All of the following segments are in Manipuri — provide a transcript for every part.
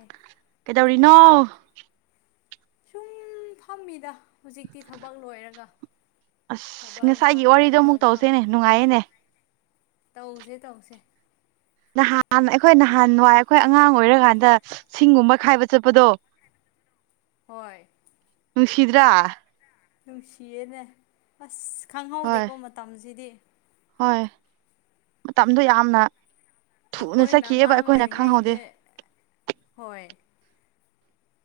ꯑꯦ ꯀꯩꯗꯧꯔꯤꯅꯣ ꯁꯨꯝ ꯐꯝꯃꯤꯗ ꯍꯧꯖꯤꯛꯇꯤ ꯊꯕꯛ ꯂꯣꯏꯔꯒ ꯑꯁ ꯊꯕꯛ ꯏꯪꯈꯥꯡ ꯉꯁꯥꯏꯒꯤ ꯋꯥꯔꯤꯗꯣ ꯂꯣꯏꯔꯒ ꯑꯃꯨꯛ ꯇꯧꯁꯦꯅꯦ ꯐꯝꯃꯤ ꯅꯨꯡꯉꯥꯏꯌꯦꯅꯦ ꯇꯧꯁꯦ ꯇꯧꯁꯦ ꯅꯍꯥꯟ ꯑꯩꯈꯣꯏ ꯅꯍꯥꯟ ꯋꯥꯏ ꯑꯩꯈꯣꯏ ꯑꯉꯥꯡ ꯑꯣꯏꯔꯀꯥꯟꯗ ꯁꯤꯡꯒꯨꯝꯕ ꯈꯥꯏꯕ ꯆꯠꯄꯗꯣ [unintelligible] ꯍꯣꯏ ꯅꯨꯡꯁꯤꯗ꯭ꯔꯥ ꯅꯨꯡꯁꯤꯌꯦꯅꯦ ꯑꯁ ꯍꯣꯏ ꯈꯪꯍꯧꯗꯦꯀꯣ ꯃꯇꯝꯁꯤꯗꯤ ꯍꯣꯏ ꯃꯇꯝꯗꯨꯣ ꯌꯥꯝꯅ ꯊꯨꯅ ꯑꯩꯈꯣꯏꯅ ꯆꯠꯈꯤꯑꯕ ꯑꯉꯥꯡ ꯑꯩꯈꯣꯏꯅ ꯈꯪꯍꯧꯗꯦ ꯑꯣꯏꯔꯤꯉꯩꯗꯤ ꯍꯣꯏ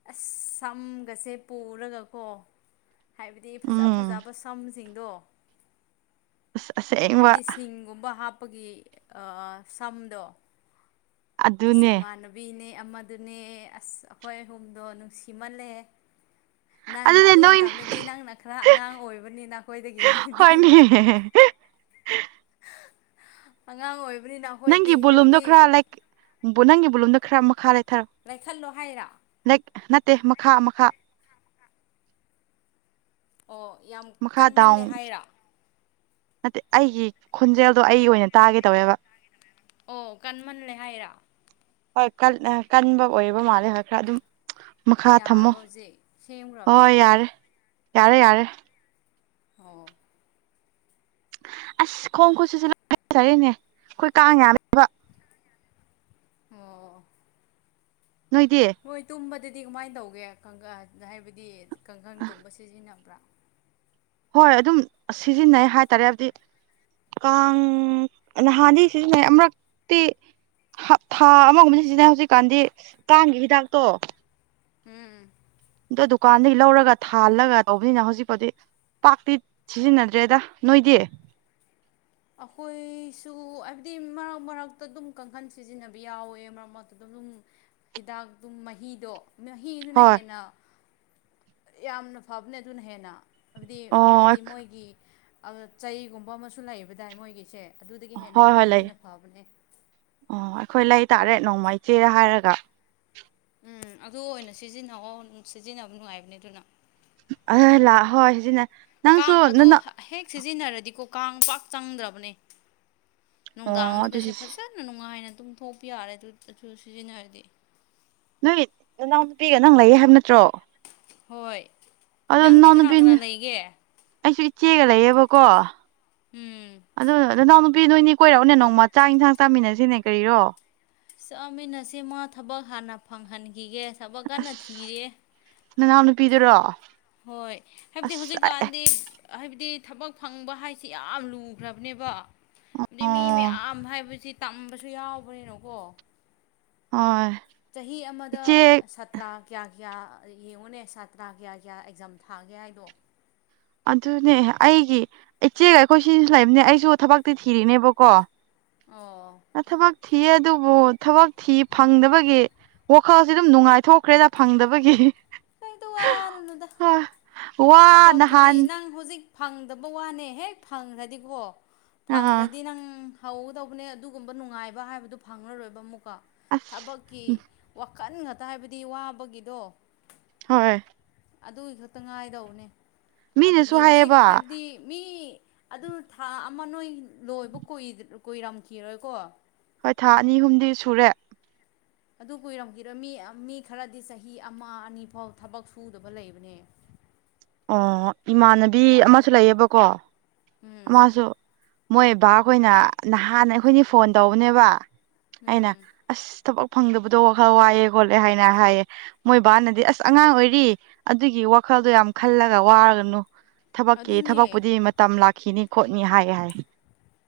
ꯑꯁ ꯁꯝꯒꯁꯦ ꯄꯨꯔꯒꯀꯣ ꯍꯥꯏꯕꯗꯤ ꯐꯖ ꯎꯝ ꯐꯖꯕ ꯁꯝꯁꯤꯡꯗꯣ ꯁꯦꯡꯕ ꯄꯒꯤ ꯁꯝꯗꯣ ꯑꯁꯤꯁ ꯑꯗꯨꯅꯦ ꯏꯃꯥꯟꯕꯤꯅꯦ ꯑꯃꯗꯨꯅꯦ ꯑꯁ ꯑꯩꯈꯣꯏ ꯑꯍꯨꯝꯗꯣ ꯅꯨꯡꯁꯤꯃꯜꯂꯦ ꯅꯪꯅ ꯑꯗꯨꯅꯦ ꯑꯗꯨ ꯅꯣꯏꯅꯦ ꯃꯇꯝꯗꯗꯤ ꯅꯪꯅ ꯈꯔ ꯑꯉꯥꯡ ꯑꯣꯏꯕꯅꯤ ꯅꯈꯣꯏꯗꯒꯤꯗꯤ [unintelligible] ꯑꯉꯥꯡ ꯑꯣꯏꯕ ꯅꯪꯒꯤ ꯕꯣꯂꯨꯝꯗꯣ ꯈꯔ ꯂꯥꯏꯛ ꯅꯪꯒꯤ ꯕꯣꯂꯨꯝꯗꯣ ꯈꯔ ꯃꯈꯥ ꯂꯩ ꯂꯩꯥꯏꯈꯠꯂꯣ ꯍꯥꯏꯔ ꯅꯠꯇꯦ ꯃꯈꯥ ꯃꯈꯥ ꯑꯣ ꯌꯥꯝ ꯃꯈꯥ ꯗꯥꯎꯟ ꯀꯟꯃꯜꯂꯦ ꯍꯥꯏꯔꯥ ꯅꯠꯇꯦ ꯑꯩꯒꯤ ꯈꯣꯟꯖꯦꯜꯗꯣ ꯑꯩ ꯑꯣꯏꯅ ꯇꯥꯒꯦ ꯇꯧꯋꯦꯕ ꯑꯣ ꯀꯟꯃꯜꯂꯦ ꯍꯥꯏꯔ ꯍꯣꯏ ꯀꯟꯕ ꯑꯣꯏꯔꯕ ꯃꯥꯜꯂꯦ ꯍꯣꯏ ꯈꯔ ꯑꯗꯨꯝ ꯃꯈꯥ ꯊꯝꯃꯣ ꯌꯥꯔꯕ ꯍꯧꯖꯤꯛ ꯁꯦꯝꯈ꯭ꯔꯕꯅꯦ ꯍꯣꯏ ꯌꯥꯔꯦ ꯌꯥꯔꯦ ꯌꯥꯔꯦ ꯑꯣ ꯑꯁ ꯈꯣꯡ ꯈꯨꯠꯆꯁꯤ ꯂꯖꯔꯤꯅꯦ ꯑꯩꯈꯣꯏ ꯀꯥꯡ ꯌꯥꯝꯅꯦꯕ ꯑꯣ ꯅꯣꯏꯗꯤ ꯍꯣꯏ ꯇꯨꯝ ꯑꯗꯨꯗꯤ ꯀꯃꯥꯏꯅ ꯇꯧꯒꯦ ꯍꯥꯏꯕꯗꯤ ꯀꯥꯡꯈꯟꯒꯨꯝꯕ ꯁꯤꯖꯤꯟꯅꯕ꯭ꯔꯥ ꯍꯣꯏ ꯑꯗꯨꯝ ꯁꯤꯖꯤꯟꯅꯩ ꯍꯥꯏꯇꯥꯔꯦ ꯍꯥꯏꯕꯗꯤ ꯀꯥꯡ ꯅꯍꯥꯟꯅꯤ ꯁꯤꯖꯤꯟꯅꯩ ꯑꯃꯨꯔꯛꯇꯤ ꯊꯥ ꯑꯃꯒꯨꯝꯕꯕꯁꯤ ꯁꯤꯖꯤꯟꯅꯩ ꯍꯧꯖꯤꯛꯀꯥꯟꯗꯤ ꯇꯥꯡꯒꯤ ꯍꯤꯗꯥꯛꯇꯣ ꯎꯝꯝ ꯑꯗ ꯗꯨꯀꯥꯟꯗꯒꯤ ꯂꯧꯔꯒ ꯊꯥꯜꯂꯒ ꯇꯧꯕꯅꯤꯅ ꯍꯧꯖꯤꯛꯐꯥꯎꯗꯤ ꯄꯥꯛꯇꯤ ꯁꯤꯖꯤꯟꯅꯗ꯭ꯔꯦꯗ ꯅꯣꯏꯗꯤ ꯑꯩꯈꯣꯏꯁꯨ ꯍꯥꯏꯕꯗꯤ ꯃꯔꯛ ꯃꯔꯛꯇ ꯑꯗꯨꯝ ꯀꯥꯡꯈꯟ ꯁꯤꯖꯤꯟꯅꯕ ꯌꯥꯎꯋꯦ ꯃꯔꯛ ꯃꯔꯛꯇ ꯑꯗꯨꯝ [unintelligible] ꯍꯤꯗꯥꯛꯇ ꯃꯍꯤꯗꯣ ꯃꯍꯤꯗꯨꯅ ꯍꯣꯏ ꯍꯦꯟꯅ ꯌꯥꯝꯅ ꯐꯕꯅꯦ ꯑꯗꯨꯅ ꯍꯦꯟꯅ ꯍꯥꯏꯕꯗꯤ ꯑꯣ ꯍꯥꯏꯕꯗꯤ ꯃꯣꯏꯒꯤ ꯆꯩꯒꯨꯝꯕ ꯑꯃꯁꯨ ꯂꯩꯕꯗꯥꯏ ꯃꯣꯏꯒꯤꯁꯦ ꯑꯗꯨꯗꯒꯤ ꯍꯣꯏ ꯍꯦꯟꯅꯗꯤ ꯍꯣꯏ ꯂꯩ ꯃꯍꯤꯅ ꯐꯕꯅꯦ ꯇꯥꯔꯦꯠ ꯅꯣꯡꯃꯥꯏ ꯆꯦ ꯍꯥꯏꯔꯒ ꯎꯝ ꯑꯗꯨ ꯑꯣꯏꯅ ꯁꯤꯖꯤꯟꯅꯑꯣ ꯁꯤꯖꯤꯟꯅꯕ ꯅꯨꯡꯉꯥꯏꯕꯅꯦ ꯑꯗꯨꯅ ꯑꯥ ꯂꯥ ꯍꯣꯏ ꯁꯤꯖꯤꯅ ꯀꯥꯡ ꯑꯗꯨ ꯍꯦꯛ ꯁꯤꯖꯤꯟꯅꯔꯗꯤꯀꯣ ꯀꯥꯡ ꯄꯥꯛ ꯆꯪꯗ꯭ꯔꯕꯅꯦ ꯑꯣ ꯑꯗꯨ ꯅꯨꯡꯗꯥꯡꯗꯒꯁꯦ ꯁꯤ ꯐꯖꯅ ꯅꯨꯡꯉꯥꯏꯅ ꯑꯗꯨꯝ ꯊꯣꯛꯄ ꯌꯥꯔꯦ ꯑꯗꯨ ꯑꯗꯨ ꯁꯤꯖꯤꯟꯅꯔꯗꯤ ꯅꯣꯏ ꯅꯅꯥꯎ ꯅꯨꯄꯤꯒ ꯅꯪ ꯂꯩꯌꯦ ꯍꯥꯏꯕ ꯅꯠꯇ꯭ꯔꯣ ꯍꯣꯏ ꯑꯗꯣ ꯅꯪꯗꯤ ꯀꯅꯥ ꯏꯅꯥꯎꯅꯨꯄꯤꯅꯤ ꯀꯅꯥ ꯂꯩꯒꯦ ꯑꯩꯁꯨ ꯏꯆꯦꯒ ꯂꯩꯌꯦꯕꯀꯣ ꯎꯝ ꯑꯗꯨ ꯑ ꯅꯅꯥꯎ ꯅꯨꯄꯤ ꯅꯣꯏꯅꯦ ꯀꯣꯏꯔꯛꯎꯅꯦ ꯅꯣꯡꯃ ꯆꯥꯛ ꯏꯟꯁꯥꯡ ꯆꯥꯃꯤꯟꯅꯁꯤꯅꯦ ꯀꯔꯤꯔꯣ ꯆꯥꯃꯤꯟꯅꯁꯤ ꯃꯥ ꯊꯕꯛ ꯍꯥꯟꯅ ꯐꯪꯍꯟꯈꯤꯒꯦ ꯊꯕꯛ ꯀꯟꯅ ꯑꯁ ꯊꯤꯔꯤꯌꯦ ꯅꯅꯥꯎ ꯅꯨꯨꯄꯤꯗꯨꯔꯣ ꯍꯣꯏ ꯍꯥꯏꯕꯗꯤ ꯍꯧꯖꯤꯛꯀꯥꯟꯗꯤ ꯍꯥꯏꯕꯗꯤ ꯊꯕꯛ ꯐꯪꯕ ꯍꯥꯏꯁꯤ ꯌꯥꯝ ꯂꯨꯈ꯭ꯔꯕꯅꯦꯕ ꯑꯗꯨ ꯃꯤ ꯑꯣ ꯃꯌꯥꯝ ꯍꯥꯏꯕꯁꯤ ꯇꯝꯕꯁꯨ ꯌꯥꯎꯕꯅꯤꯅꯀꯣ ꯍꯣꯢ ꯆꯍꯤ ꯑꯃꯗ ꯁꯥꯇ꯭ꯔꯥ ꯀꯌꯥ ꯀꯌꯥ ꯌꯦꯡꯉꯨꯅꯦ ꯁꯥꯇ꯭ꯔꯥ ꯀꯌꯥ ꯀꯌꯥ ꯑꯦꯛꯖꯥꯝ ꯊꯥꯒꯦ ꯍꯥꯏꯗꯣ ꯑꯗꯨꯅꯦ ꯑꯩꯒꯤ ꯏꯆꯦꯒ ꯑꯩꯈꯣꯏ ꯁꯤꯁꯨ ꯂꯩꯕꯅꯦ ꯑꯩꯁꯨ ꯊꯕꯛꯇꯤ ꯊꯤꯔꯤꯅꯦꯕꯀꯣ ꯑꯣ ꯊꯕꯛ ꯊꯤꯌꯦ ꯑꯗꯨꯕꯨ ꯊꯕꯛ ꯊꯤ ꯐꯪꯗꯕꯒꯤ ꯋꯥꯈꯜꯁꯦ ꯑꯗꯨꯝ ꯅꯨꯡꯉꯥꯏꯊꯣꯛꯈ꯭ꯔꯦꯗ ꯐꯪꯗꯕꯒꯤ ꯀꯩꯗ ꯋꯥꯔꯨꯅꯨꯗ ꯑ ꯋꯥ ꯅ ꯑꯗꯨꯗꯤ ꯅꯪ ꯍꯧꯖꯤꯛ ꯐꯪꯗꯕ ꯋꯥꯅꯦ ꯍꯦꯛ ꯐꯪꯈ꯭ꯔꯗꯤꯀꯣ ꯑꯥ ꯐꯪꯈ꯭ꯔꯗꯤ ꯅꯪ ꯍꯧꯒꯗꯧꯕꯅꯦ ꯑꯗꯨꯒꯨꯝꯕ ꯅꯨꯡꯉꯥꯏꯕ ꯍꯥꯏꯕꯗꯨ ꯐꯪꯂꯉꯔꯣꯏꯕ ꯑꯃꯨꯛꯀ ꯑꯁ ꯊꯕꯛꯀꯤ ꯀꯟ ꯉꯥꯛꯇ ꯍꯥꯏꯕꯗꯤ ꯋꯥꯕꯒꯤꯗꯣ ꯍꯣꯏ ꯑꯗꯨꯒꯤ ꯈꯛꯇ ꯉꯥꯏꯗꯧ ꯃꯤꯅꯁꯨ ꯑꯗꯨꯒꯤ ꯍꯧꯖꯤꯛ ꯍꯥꯏꯌꯦꯕ ꯍꯥꯏꯕꯗꯤ ꯃꯤ ꯑꯗꯨ ꯊꯥ ꯑꯃ ꯅꯣꯏ ꯂꯣꯏꯕ ꯀꯨꯏꯔꯝꯈꯤꯔꯣꯏꯀꯣ ꯍꯣꯏ ꯊꯥ ꯑꯅꯤ ꯑꯍꯨꯝꯗꯤ ꯁꯨꯔꯦ ꯑꯗꯨ ꯀꯨꯏꯔꯝꯈꯤꯔꯣꯢ ꯃꯤ ꯃꯤ ꯈꯔꯗꯤ ꯆꯍꯤ ꯑꯃ ꯑꯅꯤ ꯐꯥꯎ ꯊꯕꯛ ꯁꯨꯗꯕ ꯂꯩꯕꯅꯦ ꯑꯣ ꯏꯃꯥꯟꯅꯕꯤ ꯊꯕꯛ ꯑꯃꯁꯨ ꯂꯩꯌꯦꯕꯀꯣ ꯎꯝ ꯑꯃꯁꯨ ꯃꯣꯏ ꯕꯥꯈꯣꯏꯅ ꯅꯍꯥꯟ ꯑꯩꯈꯣꯏꯅꯤ ꯐꯣꯟ ꯇꯧꯕꯅꯦꯕ ꯑꯩꯅ ꯎꯝ ꯑꯁ ꯊꯕꯛ ꯐꯪꯗꯕꯗꯣ ꯋꯥꯈꯜ ꯋꯥꯏꯑꯦ ꯈꯣꯠꯂꯦ ꯍꯥꯏꯅ ꯍꯥꯏꯌꯦ ꯃꯣꯏ ꯕꯥꯅꯗꯤ ꯑꯁ ꯑꯉꯥꯡ ꯑꯣꯏꯔꯤ ꯑꯗꯨꯒꯤ ꯋꯥꯈꯜꯗꯣ ꯌꯥꯝ ꯈꯜꯂꯒ ꯋꯥꯔꯒꯅꯨ ꯊꯕꯛꯀꯤ ꯑꯗꯨꯅꯦ ꯊꯕꯛꯄꯨꯗꯤ ꯃꯇꯝ ꯂꯥꯛꯈꯤꯅꯤ ꯈꯣꯠꯅꯤ ꯍꯥꯏ ꯍꯥꯏ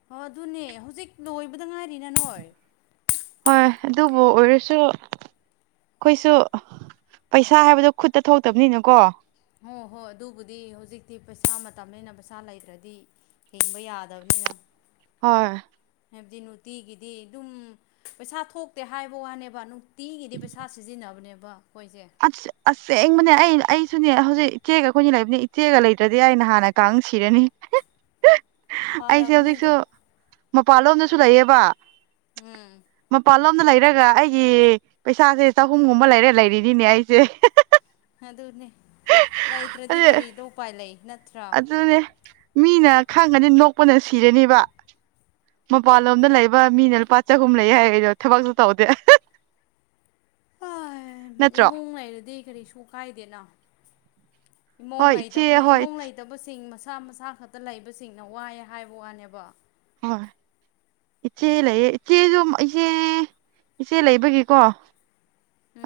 ꯑꯣ ꯑꯗꯨꯅꯦ ꯍꯧꯖꯤꯛ ꯂꯣꯏꯕꯗ ꯉꯥꯏꯔꯤꯅ ꯅꯣꯏ ꯍꯣꯏ ꯑꯗꯨꯕꯨ ꯑꯣꯏꯔꯁꯨ ꯑꯩꯈꯣꯏꯁꯨ ꯄꯩꯁꯥ ꯍꯥꯏꯕꯗꯣ ꯈꯨꯠꯇ ꯊꯣꯛꯇꯕꯅꯤꯅꯀꯣ ꯍꯣꯏ ꯍꯣꯏ ꯑꯗꯨꯕꯨꯗꯤ ꯍꯧꯖꯤꯛꯇꯤ ꯄꯩꯁꯥ ꯃꯇꯝꯅꯤꯅ ꯄꯩꯁꯥ ꯂꯩꯇ꯭ꯔꯗꯤ ꯍꯤꯡꯕ ꯌꯥꯗꯕꯅꯤ ꯀꯌꯥ [inaudible] ꯍꯣꯏ ꯍꯥꯏꯕꯗꯤ ꯅꯨꯡꯇꯤꯒꯤꯗꯤ ꯑꯗꯨꯝ ꯄꯩꯁꯥ ꯊꯣꯛꯇꯦ ꯍꯥꯏꯕ ꯋꯥꯅꯦꯕ ꯅꯨꯡꯇꯤꯒꯤꯗꯤ ꯄꯩꯁꯥ ꯁꯤꯖꯤꯟꯅꯕꯅꯦꯕ ꯑꯩꯈꯣꯏꯁꯦ ꯑꯁ ꯑꯁꯦꯡꯕꯅꯦ ꯑꯩ ꯑꯩꯁꯨꯅꯦ ꯍꯧꯖꯤꯛ ꯏꯆꯦꯒ ꯑꯩꯈꯣꯏꯅ ꯂꯩꯕꯅꯤ ꯏꯆꯦꯒ ꯂꯩꯇ꯭ꯔꯗꯤ ꯑꯩ ꯅꯍꯥꯟꯅ ꯀꯥꯡꯑ ꯁꯤꯔꯅꯤ ꯑꯩꯁꯦ ꯐꯥꯔꯕꯅꯦꯗꯣ ꯍꯧꯖꯤꯛꯁꯨ ꯃꯄꯥꯟꯂꯣꯝꯗꯁꯨ ꯂꯩꯌꯦꯕ ꯎꯝ ꯁꯣꯝꯅ ꯂꯩꯔꯒ ꯑꯩꯒꯤ ꯄꯩꯁꯥꯁꯦ ꯆꯍꯨꯝꯒꯨꯝꯕ ꯂꯩꯔ ꯂꯩꯔꯤꯅꯤꯅꯦ ꯑꯩꯁꯦ ꯑꯗꯨꯅꯦ ꯂꯩꯇ꯭ꯔꯗꯤ ꯀꯔꯤꯗ ꯎꯄꯥꯏ ꯂꯩ ꯅꯠꯇ꯭ꯔꯥ ꯑꯗꯨꯅꯦ ꯃꯤꯅ ꯈꯪꯉꯥꯗꯤ ꯅꯣꯛꯄꯅ ꯁꯤꯔꯅꯦꯕ ꯃꯄꯥꯟꯂꯣꯝꯗ ꯂꯩꯕ ꯃꯤꯅ ꯂꯨꯄꯥ ꯆꯍꯨꯝ ꯂꯩ ꯍꯥꯏꯗꯣ ꯊꯕꯛꯁꯨ ꯇꯧꯗꯦ [unintelligible] ꯅꯠꯇ꯭ꯔꯣ ꯏꯃꯨꯡ ꯂꯩꯔꯗꯤ ꯀꯔꯤꯁꯨ ꯀꯥꯏꯗꯦꯅ ꯏꯃꯣꯡ ꯍꯣꯏ ꯏꯆꯦ ꯂꯩꯇꯕꯅꯤꯅ ꯍꯣꯏ ꯏꯃꯨꯡ ꯂꯩꯇꯕꯁꯤꯡ ꯃꯁꯥ ꯃꯁꯥ ꯈꯛꯇ ꯂꯩꯕꯁꯤꯡꯅ ꯋꯥꯏꯑꯦ ꯍꯥꯏꯕ ꯋꯥꯅꯦꯕ ꯍꯣꯏ ꯏꯆꯦ ꯂꯩꯌꯦ ꯏꯆꯦꯁꯨ ꯏꯆꯦ ꯏꯆꯦ ꯂꯩꯕꯒꯤꯀꯣ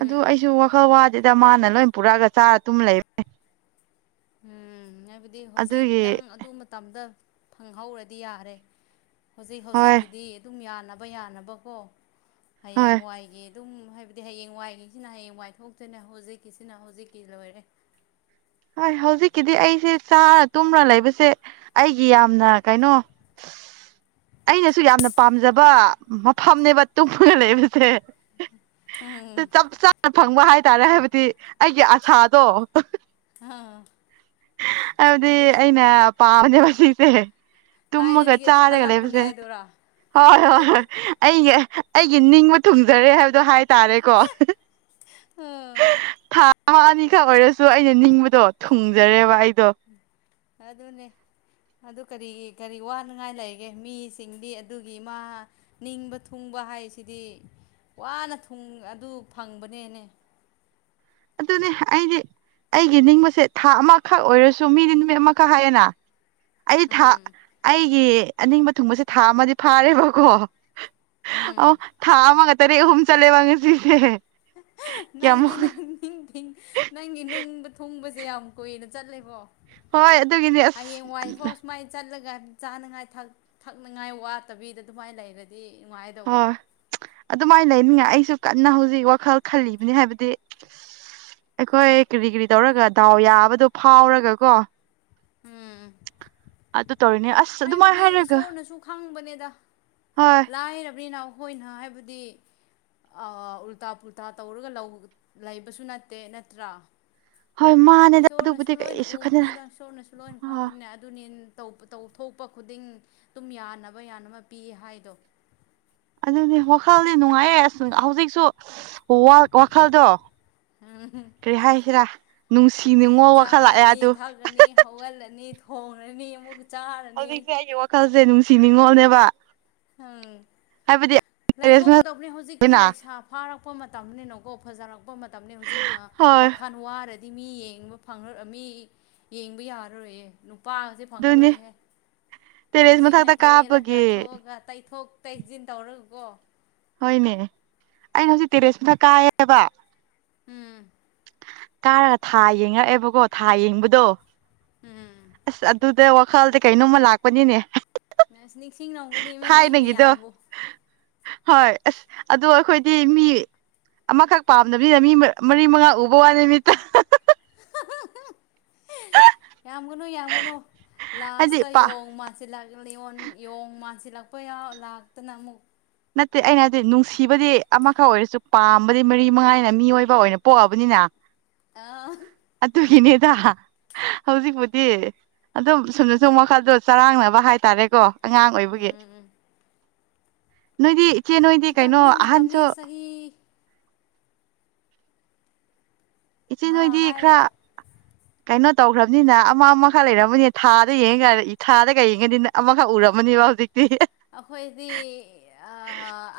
ꯑꯗꯨ ꯑꯩꯁꯨ ꯋꯥꯈꯜ ꯋꯥꯗꯦꯗ ꯃꯥꯅ ꯂꯣꯏ ꯄꯨꯔꯛꯑꯒ ꯆꯥꯔ ꯇꯨꯝ ꯂꯩꯕꯦ ꯎꯝ ꯍꯥꯏꯕꯗꯤ ꯍꯧꯖꯤꯛ ꯑꯗꯨꯒꯤ ꯅꯪ ꯑꯗꯨ ꯃꯇꯝꯗ ꯐꯪꯍꯧꯔꯗꯤ ꯌꯥꯔꯦ ꯍꯧꯖꯤꯛ ꯍꯣꯏ ꯍꯧꯖꯤꯛꯀꯤꯗꯤ ꯑꯗꯨꯝ ꯌꯥ ꯁꯥꯟꯅꯕ ꯌꯥꯅꯕꯀꯣ ꯍꯣꯏ ꯍꯌꯦꯡꯋꯥꯋꯥꯏꯒꯤ ꯑꯗꯨꯝ ꯍꯥꯏꯕꯗꯤ ꯍꯌꯦꯡ ꯋꯥꯏꯒꯤꯁꯤꯅ ꯍꯌꯦꯡ ꯋꯥꯏꯊꯣꯛꯇꯣꯏꯅꯦ ꯍꯧꯖꯤꯛꯀꯤꯁꯤꯅ ꯍꯧꯖꯤꯛꯀꯤ ꯂꯣꯏꯔꯦ ꯍꯣꯏ ꯍꯧꯖꯤꯛꯀꯤꯗꯤ ꯑꯩꯁꯦ ꯆꯥꯔ ꯇꯨꯝꯔ ꯂꯩꯕꯁꯦ ꯑꯩꯒꯤ ꯌꯥꯝꯅ ꯀꯩꯅꯣ [unintelligible] ꯑꯩꯅꯁꯨ ꯌꯥꯝꯅ ꯄꯥꯝꯖꯕ ꯃꯐꯝꯅꯦꯕ ꯇꯨꯡꯄꯅ ꯂꯩꯕꯁꯦ ꯎꯝ ꯆꯞ ꯆꯥꯅ ꯐꯪꯕ ꯍꯥꯏꯇꯥꯔꯦ ꯍꯥꯏꯕꯗꯤ ꯑꯩꯒꯤ ꯑꯁꯥꯗꯣ ꯍꯥꯥ ꯍꯥꯏꯕꯗꯤ ꯑꯩꯅ ꯄꯥꯝꯅꯦꯕ ꯁꯤꯁꯦ ꯇꯨꯝꯃꯒ ꯊꯥꯏꯅꯗꯒꯤ ꯑꯗꯨ ꯆꯥꯔꯒ ꯈꯜꯂꯛꯄꯅꯦ ꯂꯩꯕꯁꯦ ꯍꯥꯏꯗꯨꯔꯥ ꯍꯣꯏ ꯍꯣꯏ ꯍꯣꯏ ꯑꯩꯒꯤ ꯑꯩꯒꯤ ꯅꯤꯡꯕ ꯊꯨꯡꯖꯔꯦ ꯍꯥꯏꯕꯗꯣ ꯍꯥꯏꯇꯥꯔꯦꯀꯣ ꯑꯥ ꯑꯃ ꯑꯅꯤꯈꯛ ꯑꯣꯏꯔꯁꯨ ꯑꯩꯅ ꯅꯤꯡꯕꯗꯣ ꯊꯨꯡꯖꯔꯦꯕ ꯑꯩꯗꯣ ꯑꯗꯨꯅꯦ ꯑꯗꯨ ꯀꯔꯤ ꯀꯔꯤ ꯋꯥꯅꯤꯡꯉꯥꯏ ꯂꯩꯒꯦ ꯃꯤꯁꯤꯡꯗꯤ ꯑꯗꯨꯒꯤ ꯏꯃꯥ ꯅꯤꯡꯕ ꯊꯨꯡꯕ ꯍꯥꯏꯁꯤꯗꯤ ꯋꯥꯅ ꯑꯗꯨ ꯐꯪꯕꯅꯦꯅꯦ ꯑꯗꯨꯅꯦ ꯑꯩꯗꯤ ꯑꯩꯒꯤ ꯅꯤꯡꯕꯁꯦ ꯊꯥ ꯑꯃꯈꯛ ꯑꯣꯏꯔꯁꯨ ꯃꯤꯗꯤ ꯅꯨꯃꯤꯠ ꯑꯃꯈꯛ ꯍꯥꯏꯌꯦꯅ ꯑꯩ ꯊꯥ ꯎꯝ ꯑꯩꯒꯤ ꯑꯅꯤꯡꯕ ꯊꯨꯡꯕꯁꯦ ꯊꯥ ꯑꯃꯗꯤ ꯐꯥꯔꯦꯕꯀꯣ ꯎꯝ ꯑꯣ ꯊꯥ ꯑꯃꯒ ꯇꯔꯦꯠ ꯑꯍꯨꯝ ꯆꯠꯂꯦꯕ ꯉꯁꯤꯁꯦ ꯀꯌꯥꯃꯨꯛ ꯅꯪꯅꯤ ꯅꯪꯅꯤ ꯅꯪꯒꯤ ꯅꯨꯡꯕ ꯊꯣꯡꯕꯁꯦ ꯌꯥꯝ ꯀꯨꯏꯅ ꯆꯠꯂꯦꯕꯣ ꯍꯣꯏ ꯑꯗꯨꯒꯤꯅꯦ ꯑꯁ ꯁꯨꯃꯥꯏꯅ ꯆꯠꯂꯒ ꯆꯥꯅꯉꯥꯏ ꯊꯛꯅꯉꯥꯏ ꯋꯥꯠꯇꯕꯤꯗ ꯑꯗꯨꯃꯥꯏꯅ ꯂꯩꯔꯗꯤ ꯅꯨꯡꯉꯥꯏꯗꯧꯕ ꯍꯣꯏ ꯑꯗꯨꯃꯥꯏꯅ ꯂꯩꯅꯤꯡꯉ ꯑꯩꯁꯨ ꯀꯟꯅ ꯍꯧꯖꯤꯛ ꯋꯥꯈꯜ ꯈꯜꯂꯤꯕꯅꯤ ꯍꯥꯏꯕꯗꯤ ꯑꯩꯈꯣꯏ ꯀꯔꯤ ꯀꯔꯤ ꯇꯧꯔꯒ ꯗꯥꯎ ꯌꯥꯕꯗꯣ ꯐꯥꯎꯔꯒ ꯀꯣ ꯎꯝ ꯑꯗꯨ ꯇꯧꯔꯤꯅꯦ ꯑꯁ ꯑꯗꯨꯃꯥꯏꯅ ꯍꯥꯏꯕꯗꯤ ꯍꯥꯏꯔꯒ ꯏꯁꯣꯔꯅꯁꯨ ꯈꯪꯕꯅꯦꯗ ꯍꯣꯏ ꯂꯥꯏꯔꯕꯅꯤ ꯅꯥꯎ ꯑꯩꯈꯣꯏꯅ ꯍꯥꯏꯕꯗꯤ ꯎꯜꯇꯥ ꯄꯨꯜꯇꯥ ꯇꯧꯔꯒ ꯂꯩꯕꯁꯨ ꯅꯠꯇꯦ ꯅꯠꯇ꯭ꯔꯥ ꯍꯣꯏ ꯃꯥꯅꯦꯗ ꯏꯁꯣꯔꯅꯁꯨ ꯑꯗꯨꯕꯨꯗꯤ ꯂꯣꯏꯅ ꯀꯩꯁꯨ ꯈꯟꯅ ꯎꯕꯅꯤꯗ ꯏꯁꯣꯔꯅꯁꯨ ꯂꯣꯏꯅ ꯑ ꯈꯪꯕꯅꯤ ꯑꯗꯨꯅꯤ ꯇꯧꯕ ꯇꯧꯊ ꯊꯣꯛꯄ ꯈꯨꯗꯤꯡ ꯑꯗꯨꯝ ꯌꯥꯅꯕ ꯌꯥꯅꯕ ꯄꯤ ꯍꯥꯏꯗꯣ ꯑꯗꯨ ꯋꯥꯈꯜꯗꯤ ꯅꯨꯡꯉꯥꯏꯌꯦꯦ ꯑꯁ ꯍꯧꯖꯤꯛꯁꯨ ꯋꯥꯈꯜꯗꯣ ꯀꯔꯤ ꯍꯥꯏꯁꯤꯔꯥꯅꯨꯡ ꯆꯥꯔꯅꯤ ꯊꯛꯑꯅꯤ ꯍꯧꯒꯠꯂꯅꯤ ꯊꯣꯡꯡꯂꯅꯤ ꯑꯃꯨꯛ ꯆꯥꯔꯅꯤ ꯍꯧꯖꯤꯛꯁꯦ ꯑꯩꯒꯤ ꯋꯥꯈꯜꯁꯦ ꯅꯨꯡꯁꯤ ꯅꯤꯉꯣꯜꯅꯦꯕ ꯎꯝ ꯍꯥꯏꯕꯗꯤ ꯇꯦꯔꯦꯁꯅ ꯂꯩꯊꯣꯛꯀꯗꯕꯅꯦ ꯍꯧꯖꯤꯛꯇꯤ ꯂꯩꯁꯥ ꯐꯥꯔꯛꯄ ꯃꯇꯝꯅꯤꯅꯀꯣ ꯐꯖꯔꯛꯄ ꯃꯇꯝꯅꯤ ꯍꯧꯖꯤꯛꯅ ꯍꯣꯏ ꯋꯥꯈꯜ ꯋꯥꯔꯗꯤ ꯗꯤ ꯃꯤ ꯌꯦꯡꯕ ꯐ ꯃꯤ ꯌꯦꯡꯕ ꯌꯥꯔꯔꯣꯏꯌꯦ ꯄꯥꯁ ꯑꯗꯨꯅꯤ ꯐꯪꯉꯔꯣꯏꯍꯦ ꯇꯦꯔꯦꯁ ꯍꯧꯖꯤꯛꯅ ꯃꯊꯛꯇ ꯀꯦꯔꯒ ꯀꯥꯞꯄꯒꯤ ꯊꯣꯛꯑꯒ ꯇꯩꯊꯣꯛ ꯇꯩꯖꯤꯟ ꯇꯧꯔꯒ ꯀꯣ ꯍꯣꯏꯅꯦ ꯑꯩꯅ ꯍꯧꯖꯤꯛ ꯇꯦꯔꯦꯁ ꯃꯊ ꯀꯥꯏꯌꯦꯕ ꯎꯝ ꯀꯥꯔꯒ ꯊꯥ ꯌꯦꯡꯉꯛꯑꯦꯕꯀꯣ ꯊꯥ ꯌꯦꯡꯕꯗꯣ ꯎꯝ ꯑꯁ ꯑꯗꯨꯗ ꯈꯜꯗꯤ ꯀꯩꯅꯣꯝꯃ ꯂꯥꯛꯄꯅꯤꯅꯦ ꯅꯁ ꯅꯤꯡꯁꯤꯡꯉꯝꯒꯅꯤ ꯃꯤ ꯃꯤ ꯊꯥꯏꯅꯒꯤꯗꯣ ꯃꯌꯥꯝꯕꯨ ꯍꯣꯏ ꯑꯁ ꯑꯗꯨ ꯑꯩꯈꯣꯏꯗꯤ ꯃꯤ ꯑꯃꯈꯛ ꯄꯥꯝꯗꯕꯤꯅ ꯃꯤ ꯃꯔꯤ ꯃꯉꯥ ꯎꯕ ꯋꯥ ꯅꯨ ꯃꯤꯠꯇ ꯑ ꯌꯥꯝꯒꯅꯨ ꯌꯥꯝꯒꯅꯨ ꯍꯥꯏꯗꯤ ꯂꯥꯁꯇ ꯄꯥ ꯌꯦꯡꯉ ꯃꯥꯥꯟꯁꯤꯂꯣꯡ ꯃꯥꯁꯤꯂ ꯄ ꯌꯥꯎ ꯂꯥꯛꯇꯅ ꯑꯃꯨꯛ ꯅꯠꯇꯦ ꯑꯩꯅꯗꯤ ꯅꯨꯡꯁꯤꯕꯗꯤ ꯑꯃꯈꯛ ꯑꯣꯏꯔꯁꯨ ꯄꯥꯝꯕꯗꯤ ꯃꯔꯤ ꯃꯉꯥꯏꯅ ꯃꯤꯑꯣꯏꯕ ꯑꯣꯏꯅ ꯄꯣꯛꯑꯕꯅꯤꯅ ꯑ ꯎꯝ ꯑꯗꯨꯒꯤꯅꯦꯗ ꯍꯧꯖꯤꯛꯄꯨꯗꯤ ꯑꯗꯨꯝ ꯁꯨꯝꯗ ꯁꯨꯝꯕ ꯋꯥꯜꯗꯣ ꯆꯔꯥꯡꯅꯕ ꯍꯥꯏꯇꯥꯔꯦꯀꯣ ꯑꯉꯥꯡ ꯑꯣꯏꯕꯒꯤ ꯎꯝ ꯅꯣꯏꯗꯤ ꯏꯆꯦ ꯅꯣꯏꯗꯤ ꯀꯩꯅꯣ ꯃꯇꯝꯅꯦ ꯃꯅꯦ ꯑꯍꯟꯁꯨ ꯁꯍꯤ ꯏꯆꯦ ꯍꯥ ꯅꯣꯏꯗꯤ ꯈꯔ ꯍꯥꯏꯌꯣ ꯀꯩꯅꯣ ꯇꯧꯈ꯭ꯔꯕꯅꯤꯅ ꯑꯃ ꯑꯃꯈꯛ ꯂꯩꯔꯝꯃꯅꯤꯅ ꯊꯥꯗ ꯌꯦꯡꯉ ꯊꯥꯗ ꯀꯩ ꯌꯦꯡꯉꯅꯤꯅ ꯑꯃꯈꯛ ꯎꯔꯝꯃꯅꯤꯕ ꯇꯦ ꯑꯩꯈꯣꯏꯗꯤ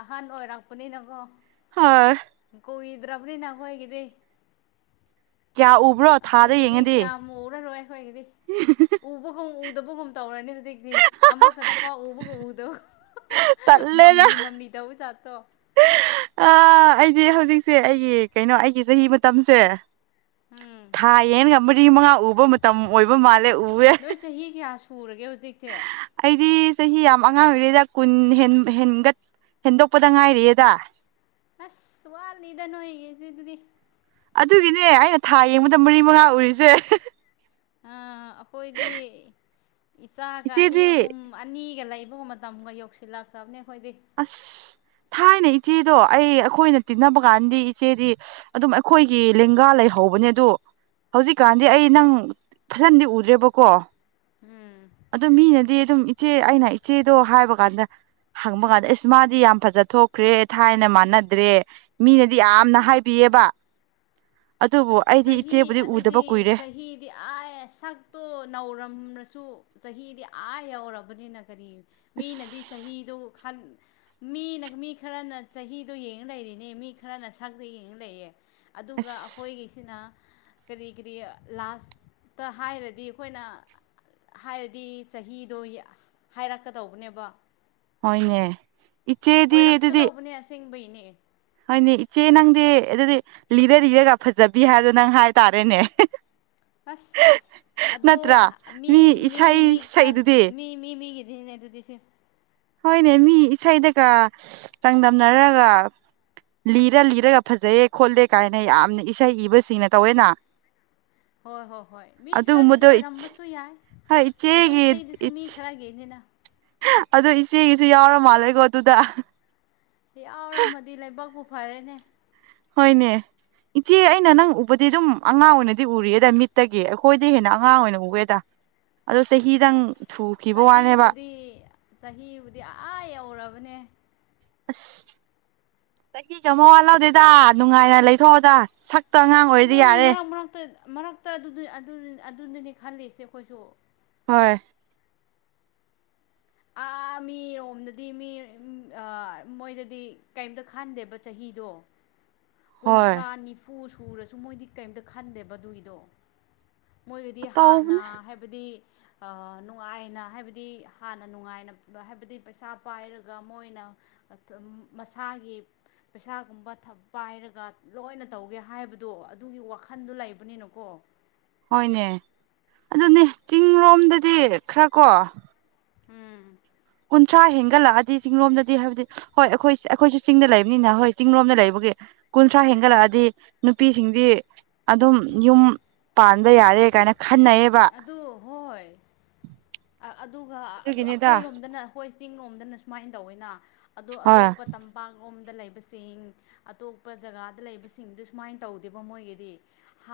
ꯑꯍꯟ ꯑꯣꯏꯔꯛꯄꯅꯤꯅꯀꯣ ꯍ ꯀꯨꯗ꯭ꯔꯕꯅꯤ ꯅꯅꯥꯈ ꯑꯣꯏꯒꯗ ꯀꯌꯥ ꯎꯕ꯭ꯔꯣ ꯊꯥꯗ ꯑꯩꯈꯣꯏꯒꯤꯗꯤ ꯌꯦꯡꯉꯗꯤ ꯀꯌꯥꯝ ꯃꯛꯔꯔꯣꯏ ꯑꯩꯈꯣꯏꯒꯤꯗꯤ ꯎꯕꯒꯨꯝ ꯎꯗꯕꯒꯨꯝ ꯇꯧꯔꯅꯤ ꯍꯧꯖꯤꯛꯇꯤ ꯑꯃꯈꯛꯇ ꯄꯥꯎ ꯎꯕꯒꯨꯝ ꯎꯗꯧ ꯃꯝꯅꯤ ꯃꯝꯅꯤꯗꯧ ꯁꯥ ꯑ ꯑꯩꯗꯤ ꯍꯧꯖꯤꯛꯁꯦ ꯑꯩꯒꯤ ꯀꯩꯅꯣ ꯑꯩꯒꯤ ꯆꯍꯤ ꯃꯇꯝꯁꯦ ꯎꯝ ꯊꯥ ꯌꯦꯟꯒ ꯃꯔꯤ ꯃꯉꯥ ꯎꯕ ꯃꯇꯝ ꯑꯣꯏꯕ ꯃꯥꯜꯂꯦ ꯎꯑꯦ ꯅꯣꯏ ꯆꯍꯤ ꯀꯌꯥ ꯁꯨꯔꯒꯦ ꯍꯧꯖꯤꯛꯁꯦ ꯑꯩꯗꯤ ꯆꯍꯤ ꯌꯥꯝ ꯑꯉꯥꯡ ꯑꯣꯏꯔꯦꯗ ꯀꯨꯟ ꯍꯦꯟꯒꯠ ꯍꯦꯟꯗꯣꯛꯄꯗ ꯉꯥꯏꯔꯤꯑꯦꯗ ꯑꯁ ꯋꯥꯠꯂꯤꯗ ꯅ ꯑꯣꯏꯒꯦꯁꯤ ꯑꯗꯨꯗꯤ ꯑꯗꯨꯒꯤꯅꯦ ꯑꯩꯅ ꯊꯥ ꯌꯦꯡꯕꯗ ꯃꯔꯤ ꯃꯉꯥ ꯎꯔꯤꯁꯦ ꯑꯩꯈꯣꯏꯗꯤ ꯏꯆꯥꯒ ꯑꯅꯤ ꯏꯆꯦꯗꯤ ꯑꯍꯨꯝ ꯑꯅꯤꯒ ꯂꯩꯕ ꯏꯕ ꯃꯇꯝꯒ ꯌꯧꯁꯤꯜꯂꯛꯈ꯭ꯔꯕꯅꯤ ꯑꯁ ꯊꯥꯏ ꯅ ꯏꯆꯦꯗꯣ ꯑꯩ ꯑꯩꯈꯣꯏꯅ ꯇꯤꯟꯅꯕ ꯀꯥꯟꯗꯤ ꯏꯆꯦꯗꯤ ꯑꯗꯨꯝ ꯑꯩꯈꯣꯏꯒꯤ ꯂꯦꯡꯒꯥ ꯂꯩꯍꯧꯕꯅꯦ ꯑꯗꯣ ꯍꯧꯖꯤꯛꯀꯥꯟꯗꯤ ꯑꯁ ꯑꯩ ꯅꯪ ꯐꯖꯅꯗꯤ ꯎꯗ꯭ꯔꯦꯕꯀꯣ ꯎꯝ ꯑꯗꯨ ꯃꯤꯅꯗꯤ ꯑꯗꯨꯝ ꯏꯆꯦ ꯑꯩꯅ ꯏꯆꯦꯗꯣ ꯍꯥꯏꯕ ꯀꯥꯟꯗ ꯍꯪꯕ ꯀꯥꯟꯗ ꯑꯦꯁ ꯃꯥꯗꯤ ꯌꯥꯝ ꯐꯖ ꯊꯣꯛꯈ꯭ꯔꯦ ꯊꯥꯏꯅ ꯃꯥꯟꯅꯗ꯭ꯔꯦ ꯃꯤꯅꯗꯤ ꯌꯥꯝꯅ ꯍꯥꯏꯕꯤꯌꯦꯕ [inaudible] ꯑꯁ ꯑꯩꯗꯤ ꯆꯍꯤ ꯏꯆꯦꯕꯨꯗꯤ ꯎꯗꯕ ꯑꯗꯨꯗꯤ ꯀꯨꯏꯔꯦ ꯆꯍꯤꯗꯤ ꯑꯥ ꯁꯛꯇꯣ ꯅꯧꯔꯝꯔꯁꯨ ꯆꯍꯤꯗꯤ ꯑꯥ ꯌꯧꯔꯕꯅꯤꯅ ꯀꯔꯤ ꯃꯤꯅꯗꯤ ꯑꯁ ꯆꯍꯤꯗꯣ ꯃꯤꯅ ꯃꯤ ꯈꯔꯅ ꯆꯍꯤꯗꯣ ꯌꯦꯡꯉ ꯂꯩꯔꯤꯅꯦ ꯃꯤ ꯈꯔꯅ ꯁꯛꯛꯇ ꯌꯦꯡꯉ ꯂꯩꯌꯦ ꯑꯗꯨꯒ ꯑꯁ ꯑꯩ ꯁꯤꯅ ꯀꯔꯤ ꯀꯔꯤ ꯂꯥꯁꯇ ꯍꯥꯏꯔꯗꯤ ꯑꯩꯈꯣꯏꯅ ꯍꯥꯏꯔꯗꯤ ꯆꯍꯤꯗꯣ ꯍꯥꯏꯔꯛꯀꯗꯧꯕꯅꯦꯕ ꯍꯣꯏꯅꯦ ꯏꯆꯦꯗꯤ ꯑꯗꯨꯗꯤ ꯑꯣꯏꯔꯛꯀꯗꯧꯕꯅꯦ ꯑꯁꯦꯡꯕꯩꯅꯦ ꯍꯣꯏꯅꯦ ꯏꯆꯦ ꯅꯪꯗꯤ ꯑꯗꯨꯗꯤ ꯂꯤꯔ ꯂꯤꯔꯒ ꯐꯖꯕꯤ ꯍꯥꯏꯕꯗꯣ ꯅꯪ ꯍꯥꯏꯇꯥꯔꯦꯅꯦ ꯑꯁ ꯑꯗꯨ ꯅꯠꯇ꯭ꯔꯥ ꯃꯤ ꯃꯤ ꯏꯁꯩ ꯃꯤꯛꯇ ꯁꯛꯏꯗꯨꯗꯤ ꯃꯤ ꯃꯤ ꯃꯤꯒꯤ ꯅꯦ ꯑꯗꯨꯗꯁꯦ ꯍꯣꯏꯅꯦ ꯃꯤ ꯏꯁꯩꯗꯒ ꯆꯥꯡꯗꯝꯅꯔꯒ ꯂꯤꯔ ꯂꯤꯔꯒ ꯐꯖꯩꯦ ꯈꯣꯠꯂꯦ ꯀꯥꯏꯅ ꯌꯥꯝꯅ ꯏꯁꯩ ꯏꯕꯁꯤꯡꯅ ꯇꯧꯋꯦꯅ ꯍꯣꯏ ꯍꯣꯏ ꯍꯣꯏ ꯃꯤ ꯑꯗꯨꯒꯨꯝꯕꯗꯣ ꯈꯔꯒꯤꯗꯤ ꯑꯣꯏꯔꯝꯕꯁꯨ ꯌꯥꯏ ꯍꯣꯏ ꯑꯗꯨ ꯏꯁꯩꯗꯨꯁꯨ ꯃꯤ ꯈꯔꯒꯤꯅꯤꯅ ꯑꯗꯨ ꯏꯆꯦꯒꯤꯁꯨ ꯌꯥꯎꯔ ꯃꯥꯜꯂꯦꯀꯣ ꯑꯗꯨꯗ ꯌꯥꯎꯔꯝꯃꯗꯤ ꯂꯥꯏꯕꯥꯛꯄꯨ ꯐꯔꯦꯅꯦ ꯍꯣꯏꯅꯦ ꯏꯆꯦ ꯑꯩꯅ ꯅꯪ ꯎꯕꯗꯤ ꯑꯗꯨꯝ ꯑꯉꯥꯡ ꯑꯣꯏꯅꯗꯤ ꯎꯔꯤꯌꯦꯗ ꯃꯤꯠꯇꯒꯤ ꯑꯩꯈꯣꯏꯗꯤ ꯍꯦꯟꯅ ꯑꯉꯥꯡ ꯑꯣꯏꯅ ꯎꯑꯦꯗ [inaudible] ꯆꯍꯤꯗꯪ ꯑꯁ ꯊꯨꯈꯤꯕ ꯋꯥꯅꯦꯕ ꯆꯍꯤꯕꯨꯗꯤ ꯆꯍꯤꯕꯨꯗꯤ ꯑꯥ ꯌꯧꯔꯕꯅꯦ ꯑꯁ ꯆꯍꯤ ꯀ ꯑꯃ ꯋꯥꯠꯍꯧꯗꯦꯗ ꯅꯨꯡꯉꯥꯏꯅ ꯂꯩꯊꯣꯛꯑꯣꯗ ꯁꯛ ꯛꯇ ꯑꯉꯥꯡ ꯑꯣꯏꯔꯗꯤ ꯑꯗꯨꯅꯤ ꯌꯥꯔꯦ ꯃꯔꯛ ꯃꯔꯛꯇ ꯃꯔꯛꯇ ꯑꯗꯨ ꯑꯗꯨꯅꯅꯤ ꯈꯜꯂꯤꯁꯦ ꯑꯩꯈꯣꯏꯁꯨ ꯍꯣꯏ [unintelligible] ꯑꯥ ꯃꯤꯔꯣꯝꯗꯗꯤ ꯃꯤ ꯃꯣꯏꯗꯗꯤ ꯀꯩꯝꯇ ꯈꯟꯗꯦꯕ ꯆꯍꯤꯗꯣ ꯍꯣꯏ ꯀꯨꯟꯊ꯭ꯔꯥ ꯅꯤꯐꯨ ꯁꯨꯔꯁꯨ ꯃꯣꯏꯗꯤ ꯀꯔꯤꯝꯇ ꯈꯟꯗꯦꯕ ꯑꯗꯨꯒꯤꯗꯣ ꯃꯣꯏꯗꯗꯤ ꯍꯥꯟꯅ ꯇꯧꯕꯅꯦ ꯍꯥꯏꯕꯗꯤ ꯅꯨꯡꯉꯥꯏꯅ ꯍꯥꯏꯕꯗꯤ ꯍꯥꯟꯅ ꯅꯨꯡꯉꯥꯏ ꯍꯥꯏꯕꯗꯤ ꯄꯩꯁꯥ ꯄꯥꯏꯔꯒ ꯃꯣꯏꯅ ꯃꯁꯥꯒꯤ ꯄꯩꯁꯥꯒꯨꯝꯕ ꯄꯥꯏꯔꯒ ꯂꯣꯏꯅ ꯇꯧꯒꯦ ꯍꯥꯏꯕꯗꯣ ꯑꯗꯨꯒꯤ ꯋꯥꯈꯟꯗꯣ ꯂꯩꯕꯅꯤꯅꯀꯣ ꯍꯣꯏꯅꯦ ꯑꯗꯨꯅꯦ ꯆꯤꯡꯔꯣꯝꯗꯗꯤ ꯈꯔ ꯀꯣ ꯎꯝ ꯀꯨꯟꯊ꯭ꯔꯥ ꯍꯦꯟꯒꯠꯂꯛꯑꯗꯤ ꯆꯤꯡꯂꯣꯝꯗꯗꯤ ꯍꯥꯏꯕꯗꯤ ꯍꯣꯏ ꯑꯩꯈꯣꯏ ꯑꯩꯈꯣꯏꯁꯨ ꯆꯤꯡꯗ ꯂꯩꯕꯅꯤꯅ ꯍꯣꯏ ꯆꯤꯡꯂꯣꯝꯗ ꯂꯩꯕꯒꯤ ꯀꯨꯟꯊ꯭ꯔꯥ ꯍꯦꯟꯒꯠꯂꯛꯑꯗꯤ ꯅꯨꯄꯤꯁꯤꯡꯗꯤ ꯑꯗꯨꯝ ꯌꯨꯝ ꯄꯥꯟꯕ ꯌꯥꯔꯦ ꯀꯥꯏꯅ ꯈꯟꯅꯩꯌꯦꯕ ꯑꯗꯨ ꯍꯣꯏ ꯑꯗꯨꯒ ꯑꯗꯨ ꯑꯗꯨꯒꯤꯅꯤꯗ ꯑꯩꯈꯣꯏꯔꯣꯝꯗꯅ ꯑꯩꯈꯣꯏ ꯆꯤꯡꯂꯣꯝꯗꯅ ꯁꯨꯃꯥꯏꯅ ꯇꯧꯋꯤꯅ ꯑꯗꯣ ꯍꯣꯏ ꯑꯇꯣꯞꯄ ꯇꯝꯄꯥꯛ ꯔꯣꯝꯗ ꯂꯩꯕꯁꯤꯡ ꯑꯇꯣꯞꯄ ꯖꯒꯥꯗ ꯂꯩꯕꯁꯤꯡꯗꯨ ꯁꯨꯃꯥꯏꯅ ꯇꯧꯗꯦꯕ ꯃꯣꯏꯒꯤꯗꯤ